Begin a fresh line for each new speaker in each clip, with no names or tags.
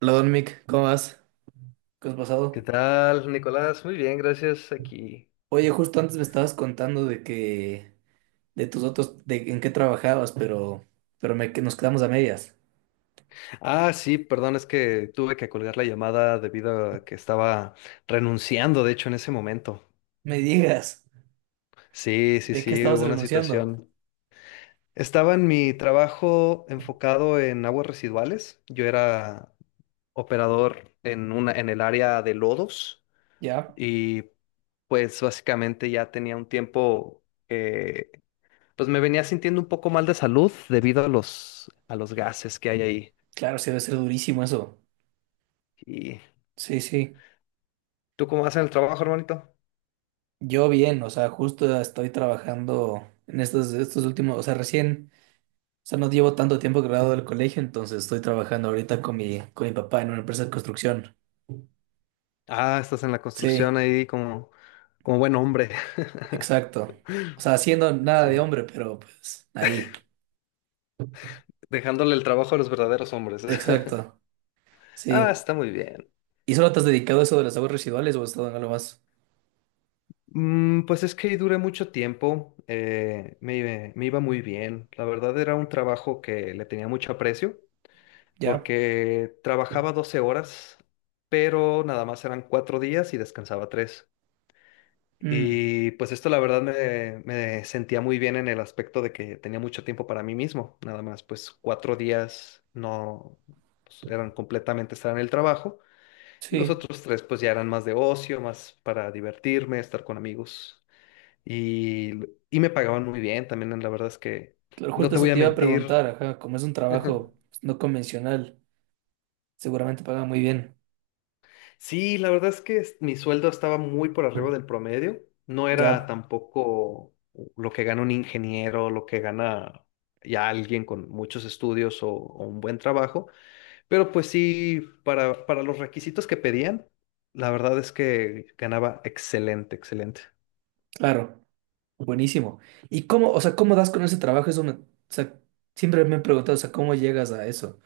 Hola, Don Mick, ¿cómo vas? ¿Qué has
¿Qué
pasado?
tal, Nicolás? Muy bien, gracias. Aquí.
Oye, justo antes me estabas contando de tus otros, de en qué trabajabas, pero que nos quedamos a medias.
Ah, sí, perdón, es que tuve que colgar la llamada debido a que estaba renunciando, de hecho, en ese momento.
Me digas,
Sí, sí,
¿de qué
sí,
estabas
hubo una
renunciando?
situación. Estaba en mi trabajo enfocado en aguas residuales. Yo era operador en el área de lodos
Ya,
y pues básicamente ya tenía un tiempo que pues me venía sintiendo un poco mal de salud debido a los gases que hay ahí.
claro, sí debe ser durísimo eso.
Y
Sí, sí.
¿tú cómo vas en el trabajo, hermanito?
Yo bien, o sea, justo estoy trabajando en estos últimos, o sea, recién, o sea, no llevo tanto tiempo graduado del colegio, entonces estoy trabajando ahorita con con mi papá en una empresa de construcción.
Ah, estás en la
Sí.
construcción ahí como buen hombre.
Exacto. O sea, haciendo nada
Sí,
de hombre, pero pues ahí.
dejándole el trabajo a los verdaderos hombres.
Exacto.
Ah,
Sí.
está muy bien.
¿Y solo te has dedicado a eso de las aguas residuales o has estado en algo más?
Pues es que ahí duré mucho tiempo, me iba muy bien. La verdad era un trabajo que le tenía mucho aprecio
Ya.
porque trabajaba 12 horas, pero nada más eran 4 días y descansaba tres.
Mm,
Y pues esto la verdad me sentía muy bien en el aspecto de que tenía mucho tiempo para mí mismo, nada más pues 4 días no pues, eran completamente estar en el trabajo y los
sí.
otros tres pues ya eran más de ocio, más para divertirme, estar con amigos y, y me pagaban muy bien también, la verdad es que
Claro,
no
justo
te
eso
voy a
te iba a
mentir.
preguntar, ajá, como es un trabajo pues, no convencional, seguramente paga muy bien.
Sí, la verdad es que mi sueldo estaba muy por arriba del promedio. No era
Ya,
tampoco lo que gana un ingeniero, lo que gana ya alguien con muchos estudios o un buen trabajo, pero pues sí, para los requisitos que pedían, la verdad es que ganaba excelente, excelente.
claro. Buenísimo. ¿Y cómo, o sea, cómo das con ese trabajo? Eso me, o sea, siempre me he preguntado, o sea, ¿cómo llegas a eso?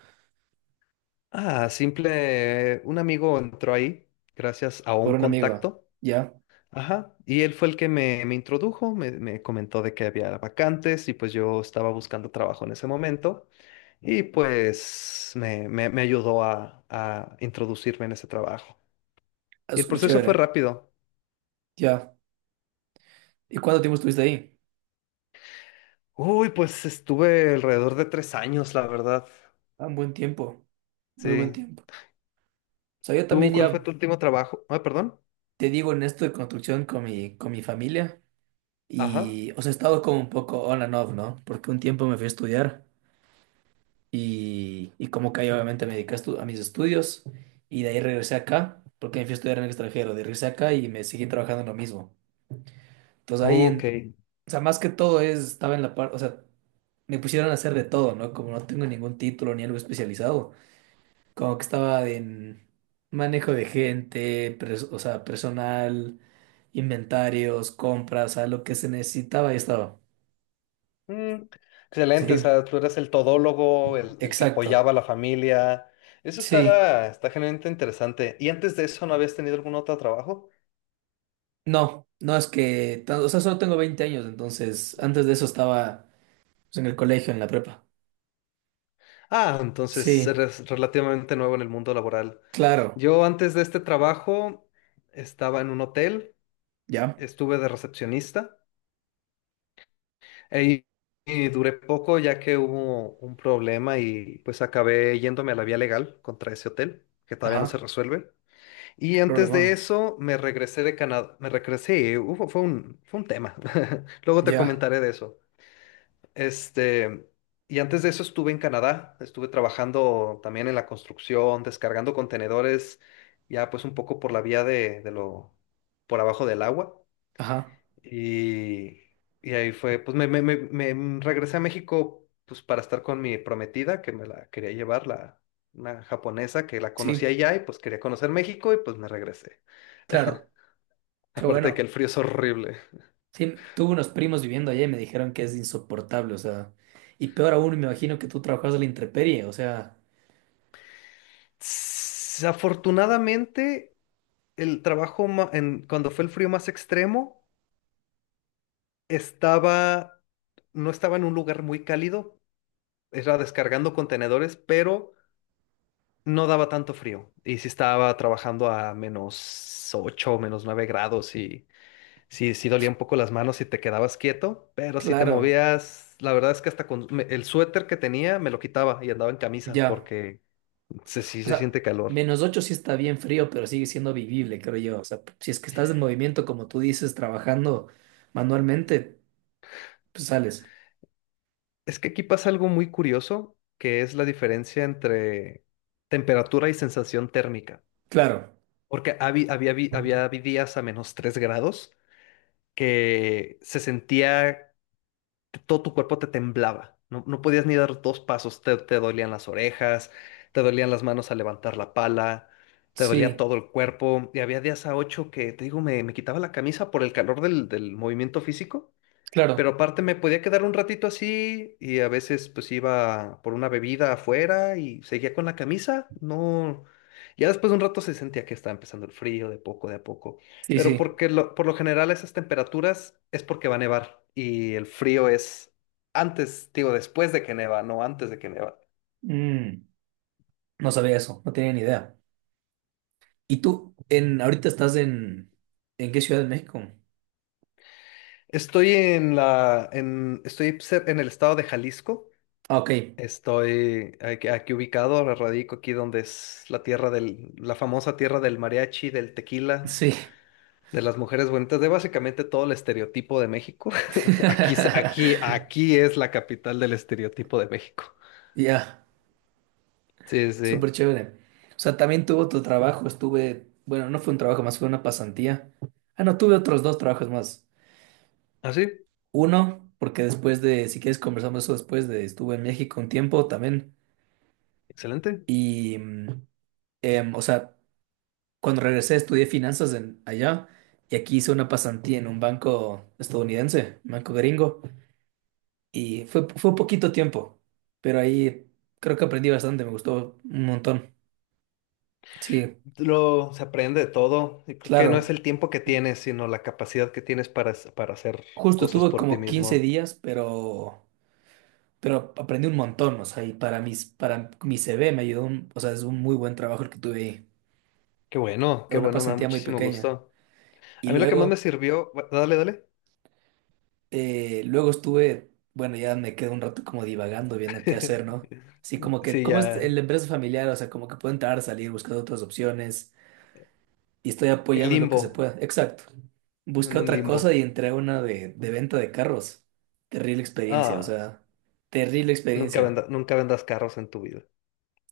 Ah, simple, un amigo entró ahí gracias a
Por
un
un amigo.
contacto.
Ya.
Ajá, y él fue el que me introdujo, me comentó de que había vacantes y pues yo estaba buscando trabajo en ese momento y pues me ayudó a introducirme en ese trabajo.
Ah,
Y el
súper
proceso fue
chévere.
rápido.
Ya. ¿Y cuánto tiempo estuviste ahí?
Uy, pues estuve alrededor de 3 años, la verdad.
Ah, un buen tiempo. Muy buen
Sí.
tiempo. Sea, yo
¿Tú
también
cuál fue
ya
tu último trabajo? Ah, perdón.
te digo en esto de construcción con con mi familia
Ajá.
y, o sea, he estado como un poco on and off, ¿no? Porque un tiempo me fui a estudiar y como que ahí obviamente me dediqué a, a mis estudios y de ahí regresé acá, porque me fui a estudiar en el extranjero, de regresé acá y me seguí trabajando en lo mismo. Entonces ahí,
Ok.
o sea, más que todo es, estaba en la parte, o sea, me pusieron a hacer de todo, ¿no? Como no tengo ningún título ni algo especializado. Como que estaba en manejo de gente, o sea, personal, inventarios, compras, a lo que se necesitaba y estaba.
Mm, Excelente, o
Sí,
sea, tú eras el todólogo, el que
exacto.
apoyaba a la familia. Eso
Sí,
está genuinamente interesante. ¿Y antes de eso no habías tenido algún otro trabajo?
no, no es que, o sea, solo tengo 20 años, entonces antes de eso estaba pues, en el colegio, en la prepa.
Ah, entonces
Sí,
eres relativamente nuevo en el mundo laboral.
claro,
Yo antes de este trabajo estaba en un hotel,
ya,
estuve de recepcionista e- y duré poco ya que hubo un problema y pues acabé yéndome a la vía legal contra ese hotel, que todavía no se
ajá,
resuelve. Y
qué
antes de
problemón,
eso, me regresé de Canadá. Me regresé, fue un tema. Luego te
ya,
comentaré de eso. Este, y antes de eso estuve en Canadá. Estuve trabajando también en la construcción, descargando contenedores, ya pues un poco por la vía de lo, por abajo del agua.
ajá,
Y, y ahí fue, pues me regresé a México pues para estar con mi prometida, que me la quería llevar, una japonesa que la conocía
sí,
allá y pues quería conocer México y pues me regresé.
claro, qué
Aparte de que el
bueno.
frío es horrible.
Sí, tuve unos primos viviendo allá y me dijeron que es insoportable, o sea, y peor aún, me imagino que tú trabajas a la intemperie, o sea,
Afortunadamente, el trabajo cuando fue el frío más extremo, estaba, no estaba en un lugar muy cálido, era descargando contenedores, pero no daba tanto frío. Y sí estaba trabajando a -8, -9 grados y sí, sí dolía un poco las manos si te quedabas quieto, pero si te
claro,
movías, la verdad es que hasta con el suéter que tenía me lo quitaba y andaba en camisa
ya,
porque sí
o
se
sea,
siente calor.
-8 sí está bien frío, pero sigue siendo vivible, creo yo, o sea, si es que estás en movimiento, como tú dices, trabajando manualmente, pues sales,
Es que aquí pasa algo muy curioso, que es la diferencia entre temperatura y sensación térmica.
claro,
Porque habi- había, vi días a -3 grados, que se sentía, que todo tu cuerpo te temblaba. No, no podías ni dar dos pasos, te dolían las orejas, te dolían las manos al levantar la pala, te dolía
sí,
todo el cuerpo. Y había días a 8 que, te digo, me quitaba la camisa por el calor del movimiento físico, pero
claro,
aparte me podía quedar un ratito así y a veces pues iba por una bebida afuera y seguía con la camisa. No, ya después de un rato se sentía que estaba empezando el frío de a poco.
sí,
Pero
sí,
porque por lo general a esas temperaturas es porque va a nevar y el frío es antes, digo, después de que neva, no antes de que neva.
mm, no sabía eso, no tenía ni idea. ¿Y tú, en, ahorita estás en qué ciudad de México?
Estoy en el estado de Jalisco.
Ah, ok,
Estoy aquí, aquí ubicado, ahora radico aquí donde es la tierra la famosa tierra del mariachi, del tequila,
sí,
de las mujeres bonitas, de básicamente todo el estereotipo de México. Aquí, es- aquí, aquí es la capital del estereotipo de México.
ya.
Sí, sí.
Súper chévere. O sea, también tuvo tu trabajo, estuve, bueno, no fue un trabajo más, fue una pasantía. Ah, no, tuve otros dos trabajos más.
Ah, sí,
Uno, porque después de, si quieres conversamos eso después de, estuve en México un tiempo también.
excelente.
Y, o sea, cuando regresé estudié finanzas en, allá y aquí hice una pasantía en un banco estadounidense, un banco gringo. Y fue poquito tiempo, pero ahí creo que aprendí bastante, me gustó un montón. Sí,
Se aprende de todo. Y creo que no es
claro.
el tiempo que tienes, sino la capacidad que tienes para hacer
Justo
cosas
estuve
por ti
como 15
mismo.
días, pero aprendí un montón, o sea, y para para mi CV me ayudó, o sea, es un muy buen trabajo el que tuve ahí. Era
Qué
una
bueno, me da
pasantía muy
muchísimo
pequeña.
gusto.
Y
A mí lo que más me
luego,
sirvió, dale, dale.
luego estuve, bueno, ya me quedé un rato como divagando, viendo qué hacer, ¿no? Sí, como que,
Sí,
como es
ya.
la empresa familiar, o sea, como que puedo entrar, salir, buscar otras opciones, y estoy
El
apoyando en lo que se
limbo.
pueda. Exacto. Busqué
En un
otra
limbo.
cosa y entré a una de venta de carros. Terrible experiencia, o
Ah,
sea, terrible
nunca
experiencia.
venda- nunca vendas carros en tu vida.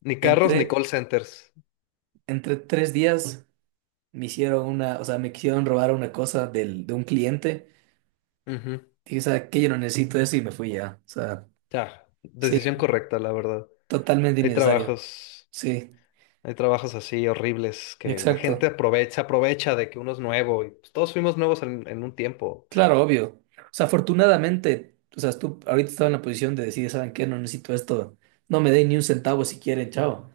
Ni carros
Entré,
ni call centers.
entre tres días me hicieron una, o sea, me quisieron robar una cosa de un cliente.
Ujú.
Dije, ¿sabes qué? Yo no necesito eso y me fui ya. O sea,
Ya.
sí,
Decisión correcta, la verdad.
totalmente
Hay
innecesario.
trabajos,
Sí,
hay trabajos así horribles que la gente
exacto.
aprovecha de que uno es nuevo y pues, todos fuimos nuevos en un tiempo.
Claro, obvio. O sea, afortunadamente, o sea, tú ahorita estaba en la posición de decir, ¿saben qué? No necesito esto. No me den ni un centavo si quieren, chao. O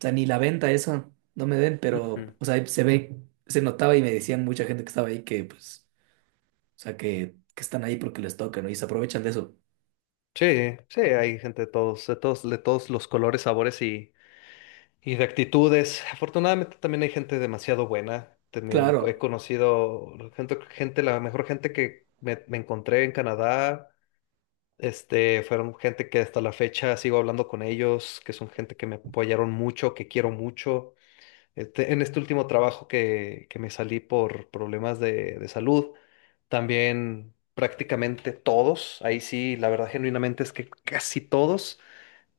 sea, ni la venta esa, no me den, pero,
Ujú.
o sea, se ve, se notaba y me decían mucha gente que estaba ahí que, pues, o sea, que están ahí porque les toca, ¿no? Y se aprovechan de eso.
Sí, sí, hay gente de todos los colores, sabores y... y de actitudes. Afortunadamente también hay gente demasiado buena. También
Claro,
he conocido gente, la mejor gente que me encontré en Canadá. Este, fueron gente que hasta la fecha sigo hablando con ellos, que son gente que me apoyaron mucho, que quiero mucho. Este, en este último trabajo que me salí por problemas de salud, también prácticamente todos, ahí sí, la verdad genuinamente es que casi todos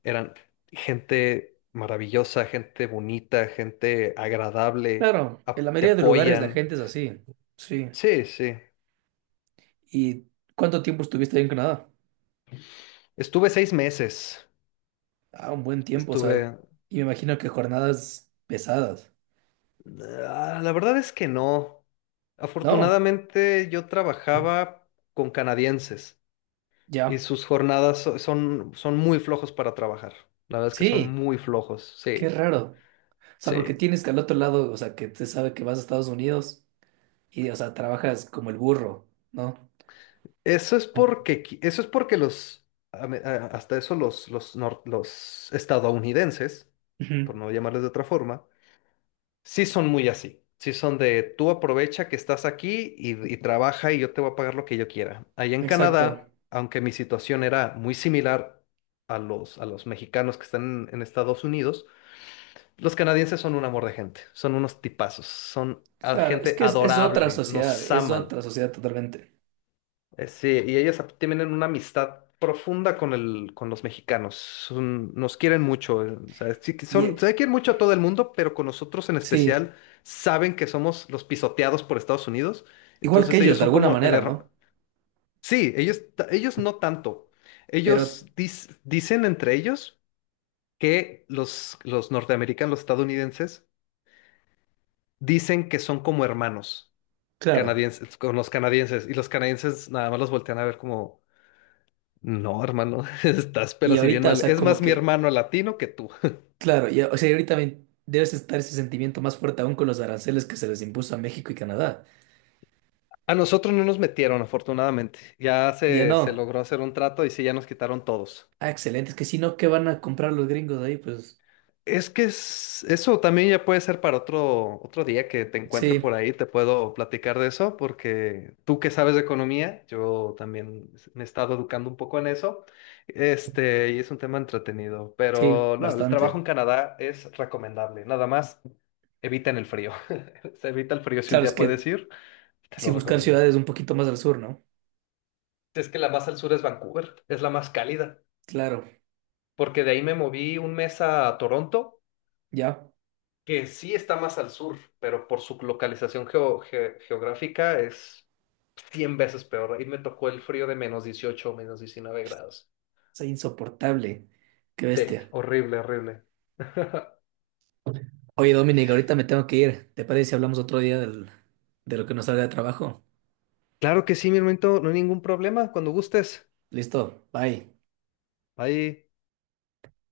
eran gente maravillosa, gente bonita, gente agradable,
claro. En la
te
mayoría de lugares la
apoyan.
gente es así. Sí.
Sí, sí.
¿Y cuánto tiempo estuviste ahí en Canadá?
Estuve 6 meses.
Ah, un buen tiempo, o sea,
Estuve...
y me imagino que jornadas pesadas.
Ah, la verdad es que no.
No,
Afortunadamente yo trabajaba con canadienses y
ya.
sus jornadas son muy flojos para trabajar. La verdad es que son
Sí,
muy flojos.
qué
Sí,
raro. O sea, porque
sí.
tienes que al otro lado, o sea, que te sabe que vas a Estados Unidos y, o sea, trabajas como el burro, ¿no?
Eso es porque hasta eso los estadounidenses, por
Ujú,
no llamarles de otra forma, sí son muy así. Sí son de tú aprovecha que estás aquí y trabaja y yo te voy a pagar lo que yo quiera. Allá en
exacto.
Canadá, aunque mi situación era muy similar a los mexicanos que están en Estados Unidos, los canadienses son un amor de gente, son unos tipazos, son
Claro, es
gente
que
adorable, nos
es
aman.
otra sociedad totalmente.
Sí, y ellas tienen una amistad profunda con los mexicanos. Nos quieren mucho. O sea, sí que
Y
se quieren mucho a todo el mundo, pero con nosotros en
sí,
especial saben que somos los pisoteados por Estados Unidos.
igual que
Entonces
ellos,
ellos
de
son
alguna
como el
manera,
error.
¿no?
Sí, ellos no tanto.
Pero,
Ellos dicen entre ellos que los norteamericanos, los estadounidenses, dicen que son como hermanos
claro.
canadienses, con los canadienses, y los canadienses nada más los voltean a ver como... no, hermano, estás
Y
pero si bien
ahorita, o
mal.
sea,
Es
como
más mi
que,
hermano latino que tú.
claro, ya, o sea, ahorita debes estar ese sentimiento más fuerte aún con los aranceles que se les impuso a México y Canadá.
A nosotros no nos metieron, afortunadamente. Ya
Ya
se
no.
logró hacer un trato y sí, ya nos quitaron todos.
Ah, excelente. Es que si no, ¿qué van a comprar los gringos ahí? Pues
Es que eso también ya puede ser para otro día que te encuentre por
sí,
ahí, te puedo platicar de eso, porque tú que sabes de economía, yo también me he estado educando un poco en eso, este, y es un tema entretenido,
sí,
pero no, el trabajo en
bastante.
Canadá es recomendable, nada más eviten el frío, se evita el frío si un
Claro, es
día puedes
que
ir, te
si
lo
buscar
recomiendo.
ciudades un poquito más al sur, ¿no?
Es que la más al sur es Vancouver, es la más cálida,
Claro,
porque de ahí me moví un mes a Toronto
ya.
que sí está más al sur, pero por su localización geográfica es 100 veces peor. Ahí me tocó el frío de -18 o -19 grados.
Es insoportable. Qué
Sí,
bestia.
horrible, horrible.
Oye, Dominic, ahorita me tengo que ir. ¿Te parece si hablamos otro día de lo que nos salga de trabajo?
Claro que sí, mi hermanito, no hay ningún problema, cuando gustes.
Listo, bye.
Ahí.